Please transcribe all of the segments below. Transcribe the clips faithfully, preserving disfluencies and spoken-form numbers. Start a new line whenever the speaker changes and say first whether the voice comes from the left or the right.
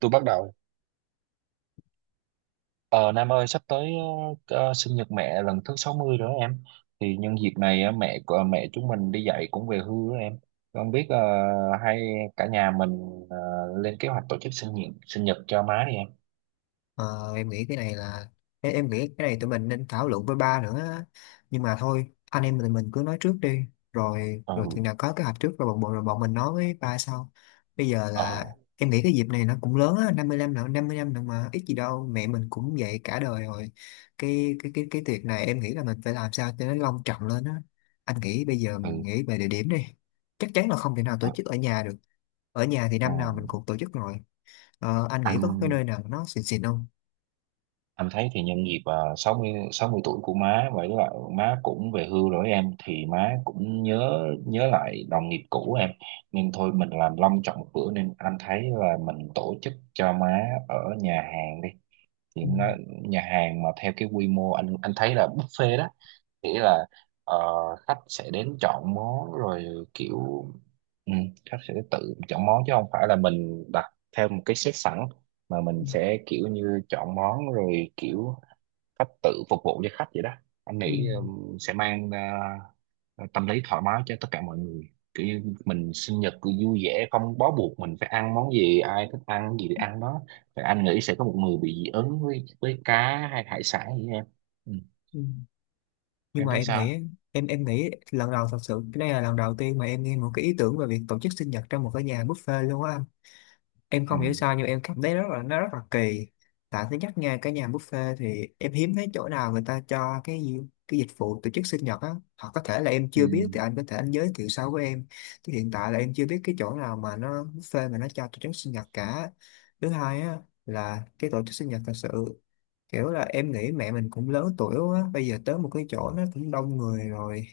right: Tôi bắt đầu. ờ Nam ơi, sắp tới ờ, ờ, sinh nhật mẹ lần thứ sáu mươi rồi đó em. Thì nhân dịp này ờ, mẹ của mẹ chúng mình đi dạy cũng về hưu đó em. Không biết ờ, hay cả nhà mình ờ, lên kế hoạch tổ chức sinh nhật sinh nhật cho má đi em?
left: Ờ, em nghĩ cái này là em, em nghĩ cái này tụi mình nên thảo luận với ba nữa á. Nhưng mà thôi anh em tụi mình cứ nói trước đi, rồi rồi
right: Ừ.
left: chừng nào có kế hoạch trước rồi bọn bọn rồi bọn mình nói với ba sau. Bây giờ
right: Ờ.
left: là em nghĩ cái dịp này nó cũng lớn á, năm mươi năm nữa năm mươi năm nữa mà ít gì đâu, mẹ mình cũng vậy cả đời rồi. Cái cái cái cái tiệc này em nghĩ là mình phải làm sao cho nó long trọng lên á. Anh nghĩ bây giờ mình
right: Ừ,
left: nghĩ về địa điểm đi. Chắc chắn là không thể nào tổ
right: ờ,
left: chức ở nhà được. Ở nhà thì
right: ừ.
left: năm nào mình cũng tổ chức rồi. Ờ, anh nghĩ
right: Ăn.
left: có cái nơi nào nó xịn xịn không?
right: Anh thấy thì nhân dịp uh, sáu mươi sáu mươi tuổi của má, vậy là má cũng về hưu rồi em, thì má cũng nhớ nhớ lại đồng nghiệp cũ em. Nên thôi mình làm long trọng một bữa, nên anh thấy là mình tổ chức cho má ở nhà hàng đi. Thì
left: Ừ,
right: em nói nhà hàng mà theo cái quy mô, anh anh thấy là buffet đó. Nghĩa là ờ, khách sẽ đến chọn món rồi kiểu, ừ, khách sẽ tự chọn món chứ không phải là mình đặt theo một cái set sẵn, mà
left: ừ,
right: mình sẽ kiểu như chọn món rồi kiểu cách tự phục vụ cho khách vậy đó. Anh
left: ừ,
right: nghĩ um, sẽ mang ờ, tâm lý thoải mái cho tất cả mọi người, kiểu như mình sinh nhật cứ vui vẻ, không bó buộc mình phải ăn món gì, ai thích ăn gì thì ăn đó. Và anh nghĩ sẽ có một người bị dị ứng với với cá hay hải sản gì em. Ừ.
left: ừ. Nhưng
right: Em
left: mà
right: thấy
left: em
right: sao?
left: nghĩ, em em nghĩ lần đầu, thật sự cái đây là lần đầu tiên mà em nghe một cái ý tưởng về việc tổ chức sinh nhật trong một cái nhà buffet luôn á. Em
right: Ừ.
left: không hiểu sao nhưng em cảm thấy rất là, nó rất là kỳ. Tại thứ nhất nha, cái nhà buffet thì em hiếm thấy chỗ nào người ta cho cái gì- cái dịch vụ tổ chức sinh nhật á, hoặc có thể là em
right: Ừ.
left: chưa biết thì anh có thể anh giới thiệu sau với em, chứ hiện tại là em chưa biết cái chỗ nào mà nó buffet mà nó cho tổ chức sinh nhật cả. Thứ hai á, là cái tổ chức sinh nhật thật sự, kiểu là em nghĩ mẹ mình cũng lớn tuổi quá, bây giờ tới một cái chỗ nó cũng đông người rồi,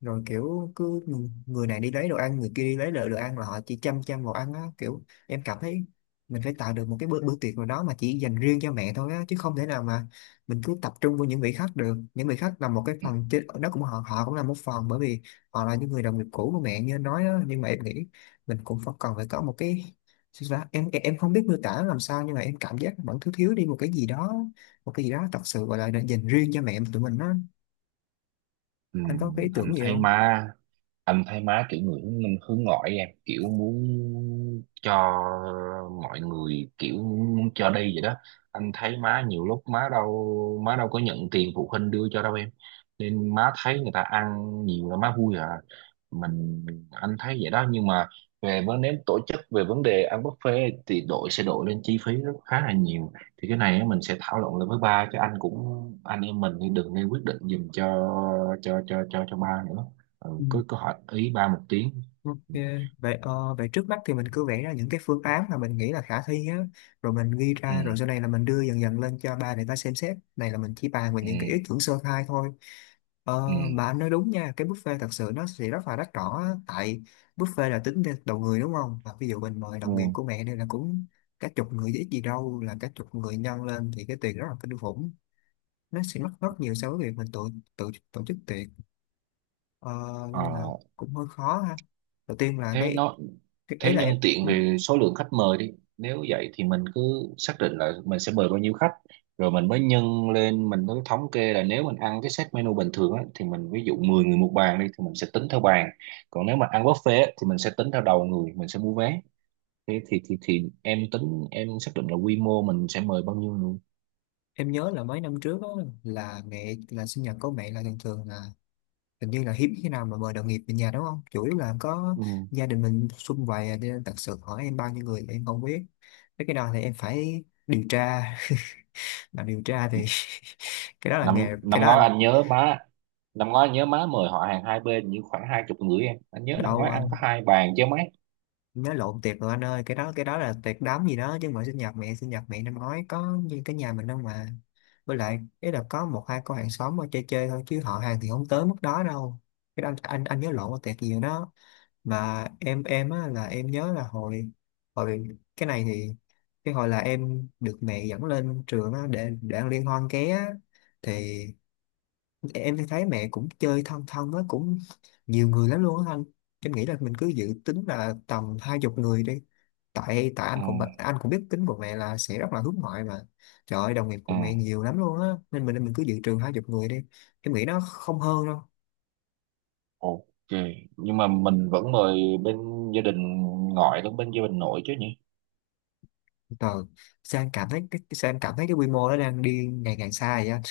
left: rồi kiểu cứ người này đi lấy đồ ăn, người kia đi lấy đồ, đồ ăn, là họ chỉ chăm chăm vào ăn á, kiểu em cảm thấy mình phải tạo được một cái bữa bữa tiệc nào đó mà chỉ dành riêng cho mẹ thôi á, chứ không thể nào mà mình cứ tập trung vào những vị khách được. Những vị khách là một cái phần chứ, đó cũng, họ họ cũng là một phần, bởi vì họ là những người đồng nghiệp cũ của mẹ như anh nói đó, nhưng mà em nghĩ mình cũng phải cần phải có một cái, sao ta? em em không biết miêu tả làm sao, nhưng mà em cảm giác vẫn thiếu, thiếu đi một cái gì đó, một cái gì đó thật sự gọi là dành riêng cho mẹ tụi mình á.
right: Ừ,
left: Anh có cái ý tưởng
right: anh
left: gì
right: thấy
left: không?
right: má anh thấy má kiểu người hướng minh hướng ngoại em, kiểu muốn cho mọi người, kiểu muốn cho đi vậy đó. Anh thấy má nhiều lúc má đâu má đâu có nhận tiền phụ huynh đưa cho đâu em. Nên má thấy người ta ăn nhiều là má vui à. Mình, anh thấy vậy đó nhưng mà về vấn nếu tổ chức về vấn đề ăn buffet thì đội sẽ đội lên chi phí rất khá là nhiều. Thì cái này á, mình sẽ thảo luận lại với ba chứ, anh cũng anh em mình thì đừng nên quyết định giùm cho cho cho cho cho ba nữa. Ừ,
left: Ừ.
right: cứ cứ hỏi ý ba một tiếng.
left: Ok, vậy ờ, vậy trước mắt thì mình cứ vẽ ra những cái phương án mà mình nghĩ là khả thi á, rồi mình ghi
right: Ừ.
left: ra, rồi sau này là mình đưa dần dần lên cho ba để ba xem xét. Này là mình chỉ bàn về những cái ý
right: Ừ,
left: tưởng sơ khai thôi.
right: ừ,
left: Ờ,
right: ừ.
left: mà anh nói đúng nha, cái buffet thật sự nó sẽ rất là đắt đỏ á, tại buffet là tính theo đầu người đúng không? Và ví dụ mình mời đồng nghiệp
right: Ừ.
left: của mẹ đây là cũng cả chục người chứ ít gì đâu, là cả chục người nhân lên thì cái tiền rất là kinh khủng. Nó sẽ mất rất nhiều so với việc mình tự tự tổ chức tiệc. Ờ,
right: Ờ,
left: nên là cũng hơi khó ha, đầu tiên là
right: thế
left: cái,
right: nó
left: thì ý
right: thế
left: là
right: nhân
left: em,
right: tiện
left: ừ,
right: về số lượng khách mời đi. Nếu vậy thì mình cứ xác định là mình sẽ mời bao nhiêu khách, rồi mình mới nhân lên, mình mới thống kê là nếu mình ăn cái set menu bình thường á, thì mình ví dụ mười người một bàn đi thì mình sẽ tính theo bàn. Còn nếu mà ăn buffet á, thì mình sẽ tính theo đầu người, mình sẽ mua vé. Thế thì thì thì em tính, em xác định là quy mô mình sẽ mời bao nhiêu người.
left: em nhớ là mấy năm trước á, là mẹ là sinh nhật của mẹ là thường thường là, hình như là hiếm khi nào mà mời đồng nghiệp về nhà đúng không, chủ yếu là có
right: Ừ.
left: gia đình mình sum vầy à, nên thật sự hỏi em bao nhiêu người thì em không biết. Thế cái đó thì em phải điều tra mà điều tra thì cái đó là
right: năm
left: nghề cái
right: năm
left: đó anh.
right: ngoái anh nhớ má Năm ngoái anh nhớ má mời họ hàng hai bên như khoảng hai chục người em, anh nhớ năm
left: Đâu,
right: ngoái ăn có hai bàn chứ mấy.
left: nói lộn tiệc rồi anh ơi, cái đó, cái đó là tiệc đám gì đó chứ, mà sinh nhật mẹ, sinh nhật mẹ năm ngoái có như cái nhà mình đâu mà, với lại ý là có một hai cô hàng xóm ở chơi chơi thôi, chứ họ hàng thì không tới mức đó đâu. Cái đó anh anh, anh nhớ lộn là tiệc gì rồi đó. Mà em em á là em nhớ là hồi hồi, cái này thì, cái hồi là em được mẹ dẫn lên trường á để để ăn liên hoan ké á, thì em thì thấy mẹ cũng chơi thân thân á, cũng nhiều người lắm luôn á anh. Em nghĩ là mình cứ dự tính là tầm hai chục người đi. Tại Tại anh
right: Ừ.
left: cũng bật- anh cũng biết tính của mẹ là sẽ rất là hướng ngoại mà, trời ơi đồng nghiệp của
right: Ừ.
left: mẹ nhiều lắm luôn á, nên mình mình cứ dự trừ hai chục người đi. Em nghĩ nó không hơn đâu.
right: Ok, nhưng mà mình vẫn mời bên gia đình ngoại lẫn bên gia đình nội chứ nhỉ?
left: Trời, sao em cảm thấy cái cái- sao em cảm thấy cái quy mô nó đang đi ngày càng xa vậy anh.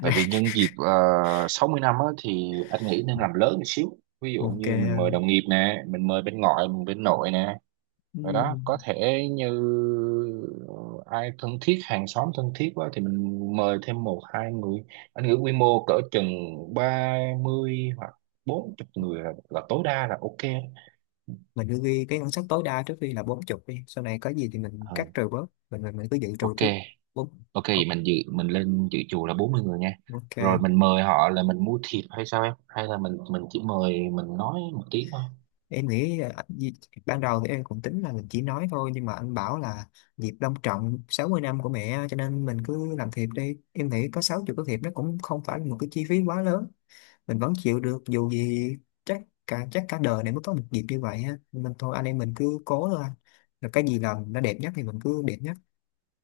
right: Tại vì nhân dịp uh, sáu mươi năm á, thì anh nghĩ nên làm lớn một xíu, ví dụ
left: Ok
right: như mình mời
left: anh.
right: đồng nghiệp nè, mình mời bên ngoại mình bên nội nè, rồi đó có
left: Ừm,
right: thể như ờ, ai thân thiết, hàng xóm thân thiết quá thì mình mời thêm một hai người. Anh nghĩ quy mô cỡ chừng ba mươi hoặc bốn mươi người là, là tối đa là ok.
left: mình cứ ghi cái ngân sách tối đa trước khi là bốn chục đi, sau này có gì thì mình
right: Ờ,
left: cắt trừ bớt, mình mình, mình cứ dự trừ
right: ok,
left: trước bốn.
right: ok, vậy mình dự mình lên dự chùa là bốn mươi người nha. Rồi
left: Ok,
right: mình mời họ là mình mua thiệp hay sao em, hay là mình mình chỉ mời, mình nói một tiếng thôi?
left: em nghĩ ờ, dịp- ban đầu thì em cũng tính là mình chỉ nói thôi, nhưng mà anh bảo là dịp long trọng sáu mươi năm của mẹ, cho nên mình cứ làm thiệp đi. Em nghĩ có sáu mươi cái thiệp nó cũng không phải là một cái chi phí quá lớn, mình vẫn chịu được, dù gì chắc cả chắc cả đời này mới có một dịp như vậy ha, nên thôi anh em mình cứ cố thôi anh. Rồi cái gì làm nó đẹp nhất thì mình cứ đẹp nhất.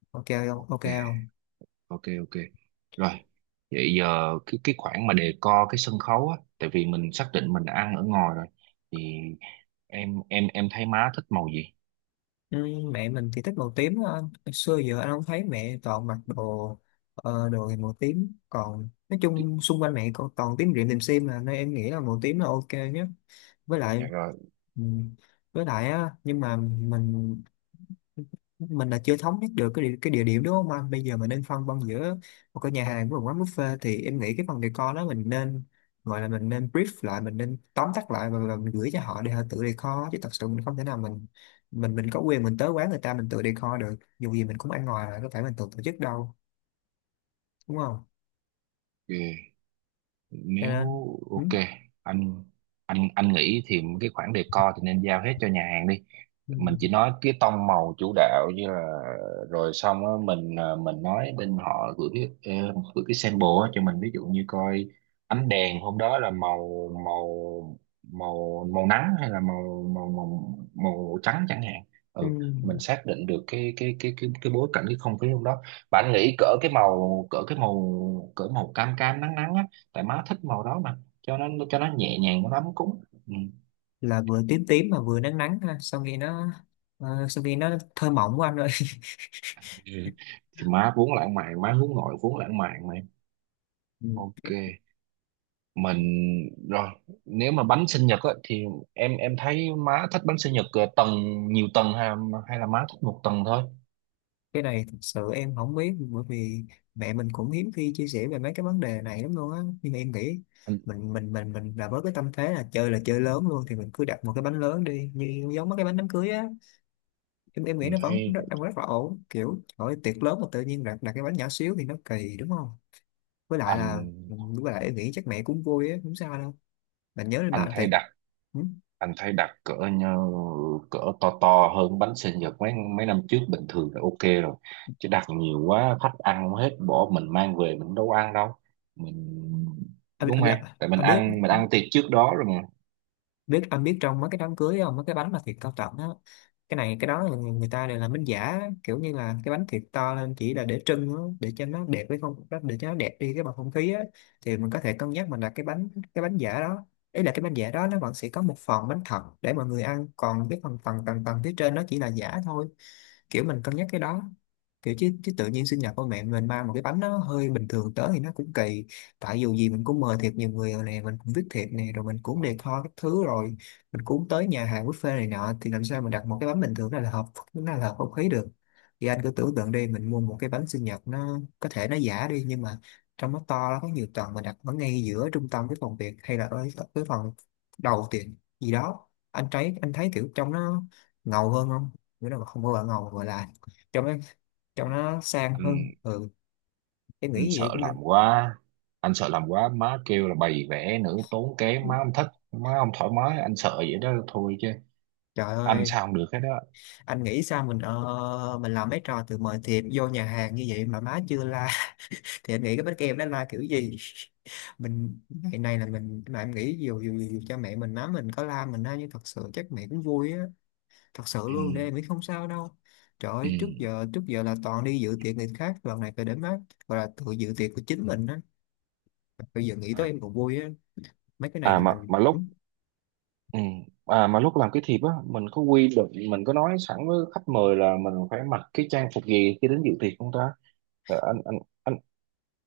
left: Ok không, ok
right: Ok.
left: không?
right: Ok, ok. Rồi vậy giờ cái cái khoản mà đề co cái sân khấu á, tại vì mình xác định mình ăn ở ngoài rồi, thì em em em thấy má thích màu gì?
left: Ừ, mẹ mình thì thích màu tím á anh. Hồi xưa giờ anh không thấy mẹ toàn mặc đồ, ờ, đồ thì màu tím, còn nói chung xung quanh mẹ còn toàn tím rịm tìm sim mà, nên em nghĩ là màu tím là ok nhất. Với lại,
right: Dạ rồi.
left: ừ, với lại á, nhưng mà mình mình là chưa thống nhất được cái địa, cái địa điểm đúng không anh? Bây giờ mình nên phân vân giữa một cái nhà hàng với một quán buffet, thì em nghĩ cái phần decor đó mình nên, gọi là mình nên brief lại, mình nên tóm tắt lại và, và mình gửi cho họ để họ tự decor, chứ thật sự mình không thể nào mình mình mình có quyền mình tới quán người ta mình tự decor được, dù gì mình cũng ăn ngoài là có phải mình tự tổ chức đâu đúng không?
right: Ừ,
left: Cho
right: nếu
left: nên ừ,
right: ok anh, anh anh nghĩ thì cái khoản decor thì nên giao hết cho nhà hàng đi.
left: ừ,
right: Mình chỉ nói cái tông màu chủ đạo, như là rồi xong á, mình à, mình nói bên họ gửi, ờ, gửi cái sample á cho mình, ví dụ như coi ánh đèn hôm đó là màu màu màu màu nắng hay là màu màu màu, màu trắng chẳng hạn.
left: ừ,
right: Ừ. Mình xác định được cái cái cái cái cái bối cảnh, cái không khí hôm đó. Bạn nghĩ cỡ cái màu cỡ cái màu cỡ màu cam cam nắng nắng á, tại má thích màu đó mà, cho nó cho nó nhẹ nhàng, nó ấm cúng. Ừ.
left: là vừa tím tím mà vừa nắng nắng ha, sao nghe nó, ờ, sao nghe nó thơ mộng của anh ơi.
right: Ừ. Thì má vốn lãng mạn, má hướng nội vốn lãng mạn mà em.
left: Ừ.
right: Ok. Mình, rồi nếu mà bánh sinh nhật á, thì em em thấy má thích bánh sinh nhật ờ, tầng nhiều tầng, hay, hay là má thích một tầng thôi?
left: Cái này thật sự em không biết, bởi vì mẹ mình cũng hiếm khi chia sẻ về mấy cái vấn đề này lắm luôn á, nhưng mà em nghĩ
right: anh,
left: mình mình mình mình là với cái tâm thế là chơi là chơi lớn luôn, thì mình cứ đặt một cái bánh lớn đi, như giống mấy cái bánh đám cưới á. em em nghĩ
right: anh
left: nó vẫn
right: thấy
left: rất, đang rất là ổn, kiểu hỏi ơi, tiệc lớn mà tự nhiên đặt đặt cái bánh nhỏ xíu thì nó kỳ đúng không? Với lại là,
right: anh
left: với lại em nghĩ chắc mẹ cũng vui á, không sao đâu. Bạn nhớ lên
right: anh
left: mạng
right: thấy
left: về.
right: đặt
left: Ừ?
right: anh thấy đặt cỡ như, cỡ to to hơn bánh sinh nhật mấy mấy năm trước bình thường là ok rồi. Chứ đặt nhiều quá khách ăn hết, bỏ mình mang về mình đâu ăn đâu. mình Đúng
left: anh,
right: không
left: anh,
right: em, tại mình
left: anh biết
right: ăn mình ăn tiệc trước đó rồi mà.
left: biết anh biết trong mấy cái đám cưới không, mấy cái bánh mà thiệt cao trọng á, cái này cái đó là người người ta đều làm bánh giả, kiểu như là cái bánh thiệt to lên chỉ là để trưng á, để cho nó đẹp với không đó, để cho nó đẹp đi cái bầu không khí á. Thì mình có thể cân nhắc mình đặt cái bánh cái bánh giả đó. Ý là cái bánh giả đó nó vẫn sẽ có một phần bánh thật để mọi người ăn, còn cái phần phần tầng tầng phía trên nó chỉ là giả thôi. Kiểu mình cân nhắc cái đó, kiểu chứ chứ tự nhiên sinh nhật của mẹ mình mang một cái bánh nó hơi bình thường tới thì nó cũng kỳ. Tại dù gì mình cũng mời thiệt nhiều người rồi nè, mình cũng viết thiệp nè, rồi mình cũng
right: Ờ.
left: decor các thứ rồi, mình cũng tới nhà hàng buffet này nọ, thì làm sao mình đặt một cái bánh bình thường đó là hợp, nó là hợp không khí được. Thì anh cứ tưởng tượng đi, mình mua một cái bánh sinh nhật, nó có thể nó giả đi nhưng mà trong nó to, nó có nhiều tầng, mình đặt ở ngay giữa trung tâm cái phòng tiệc hay là ở cái phòng đầu tiệc gì đó, anh thấy anh thấy kiểu trong nó ngầu hơn không? Nghĩa là không có gọi là ngầu, gọi là trong nó trong nó sang hơn.
right: anh
left: Ừ, em nghĩ
right: anh
left: gì
right: sợ
left: cũng được.
right: làm quá anh sợ làm quá má kêu là bày vẽ nữa, tốn kém má không thích, má không thoải mái, anh sợ vậy đó thôi chứ
left: Trời
right: anh
left: ơi,
right: sao không được hết đó.
left: anh nghĩ sao mình ờ, mình làm mấy trò từ mời thiệp vô nhà hàng như vậy mà má chưa la thì anh nghĩ cái bánh kem nó la kiểu gì? Mình ngày này là mình, mà em nghĩ dù dù dù cha mẹ mình má mình có la mình á, nhưng thật sự chắc mẹ cũng vui á, thật sự
right: Ừ,
left: luôn. Để em nghĩ không sao đâu. Trời
right: ừ.
left: ơi, trước giờ trước giờ là toàn đi dự tiệc người khác, lần này phải để má gọi là tự dự tiệc của chính mình á. Bây giờ nghĩ
right: À.
left: tới em còn vui á. Mấy cái này
right: à
left: là
right: mà
left: mình
right: mà
left: ừ,
right: lúc Ừ. À mà lúc làm cái thiệp á, mình có quy định, mình có nói sẵn với khách mời là mình phải mặc cái trang phục gì khi đến dự tiệc không ta? Tại anh anh anh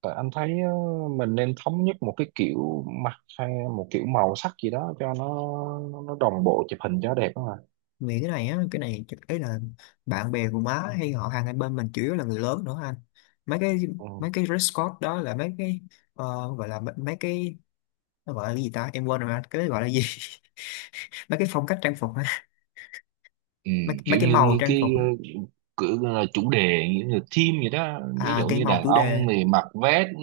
right: tại anh thấy ờ, mình nên thống nhất một cái kiểu mặt, hay một kiểu màu sắc gì đó cho nó nó, nó đồng bộ chụp hình cho đẹp đó mà.
left: nghĩ cái này á, cái này chắc- ấy là bạn bè của má hay họ hàng hai bên mình chủ yếu là người lớn nữa anh. mấy cái
right: Ừ.
left: mấy cái dress code đó là mấy cái ờ, gọi là mấy, mấy cái, nó gọi là cái gì ta, em quên rồi anh, cái đấy gọi là gì? Mấy cái phong cách trang phục á,
right: Ừ,
left: mấy, mấy
right: kiểu
left: cái
right: như,
left: màu
right: như
left: trang
right: cái
left: phục á.
right: ờ, cử, ờ, chủ đề, như là theme vậy đó, ví
left: À,
right: dụ
left: cái
right: như
left: màu
right: đàn
left: chủ
right: ông
left: đề.
right: thì mặc vest, ừ,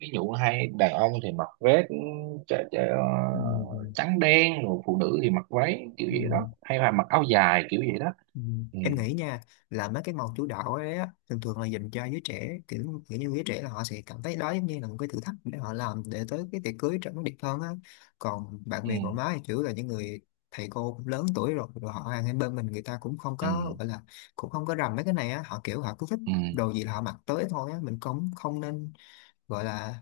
right: ví dụ hay đàn ông thì mặc vest, ừ, chả- chả, ờ,
left: Ừ, ừ.
right: trắng đen, rồi phụ nữ thì mặc váy kiểu
left: Ừ.
right: vậy đó, hay là mặc áo dài kiểu vậy đó.
left: Ừ.
right: Ừ,
left: Em nghĩ nha, là mấy cái màu chủ đạo ấy á, thường thường là dành cho giới trẻ, kiểu, kiểu như giới trẻ là họ sẽ cảm thấy đó giống như là một cái thử thách để họ làm để tới cái tiệc cưới trở nó đẹp hơn á. Còn bạn
right: ừ,
left: bè của má thì chủ yếu là những người thầy cô cũng lớn tuổi rồi, rồi họ hàng hai bên mình người ta cũng không
right: ừ,
left: có gọi là cũng không có rành mấy cái này á, họ kiểu họ cứ thích
right: ừ.
left: đồ gì là họ mặc tới thôi á, mình cũng không nên gọi là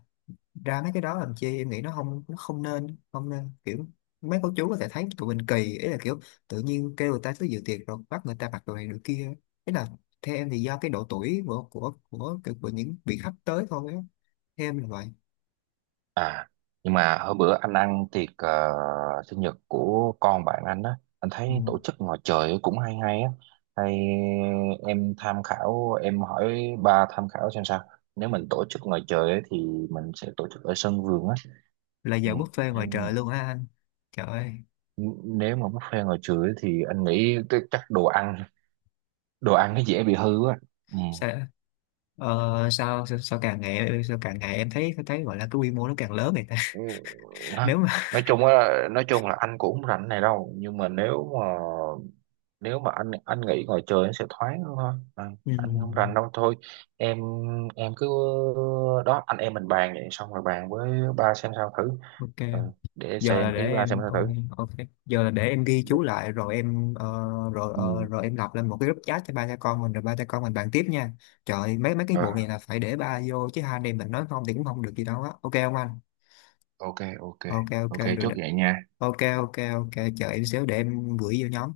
left: ra mấy cái đó làm chi. Em nghĩ nó không, nó không nên, không nên kiểu mấy cô chú có thể thấy tụi mình kỳ, ý là kiểu tự nhiên kêu người ta tới dự tiệc rồi bắt người ta mặc đồ này đồ kia. Ý là theo em thì do cái độ tuổi của của của, của, của những vị khách tới thôi á, theo em là vậy.
right: À, nhưng mà hôm bữa anh ăn tiệc ờ, sinh nhật của con bạn anh á, anh thấy
left: Ừ.
right: tổ chức ngoài trời cũng hay hay á. Hay em tham khảo, em hỏi ba tham khảo xem sao. Nếu mình tổ chức ngoài trời ấy, thì mình sẽ tổ chức ở sân vườn á.
left: Là
right: Ừ,
left: giờ buffet ngoài
right: em
left: trời luôn á anh? Trời ơi,
right: n- nếu mà buffet ngoài trời ấy, thì anh nghĩ t- chắc đồ ăn, đồ ăn, nó dễ bị hư á. Ừ.
left: sao ờ, sao, sao sao càng ngày sao càng ngày em thấy thấy gọi là cái quy mô nó càng lớn vậy ta?
right: Ừ, Nói,
left: Nếu mà
right: nói chung á, nói chung là anh cũng không rảnh này đâu, nhưng mà nếu mà nếu mà anh anh nghĩ ngoài trời nó sẽ thoáng hơn thôi à,
left: ừ,
right: anh không rành đâu thôi em em cứ đó anh em mình bàn vậy xong rồi bàn với ba xem sao thử.
left: ok.
right: Ừ, để
left: Giờ là
right: xem
left: để
right: ý ba xem
left: em
right: sao
left: ok,
right: thử.
left: ok, giờ là để em ghi chú lại rồi em ờ, rồi ờ,
right: Ừ.
left: rồi em lập lên một cái group chat cho ba cha con mình, rồi ba cha con mình bàn tiếp nha. Trời ơi, mấy mấy cái vụ này
right: Ờ,
left: là phải để ba vô chứ, hai anh em mình nói không thì cũng không được gì đâu á, ok không anh?
right: ok, ok,
left: Ok ok
right: ok,
left: rồi,
right: chốt
left: được.
right: vậy nha.
left: Ok ok ok, chờ em xíu để em gửi vô nhóm.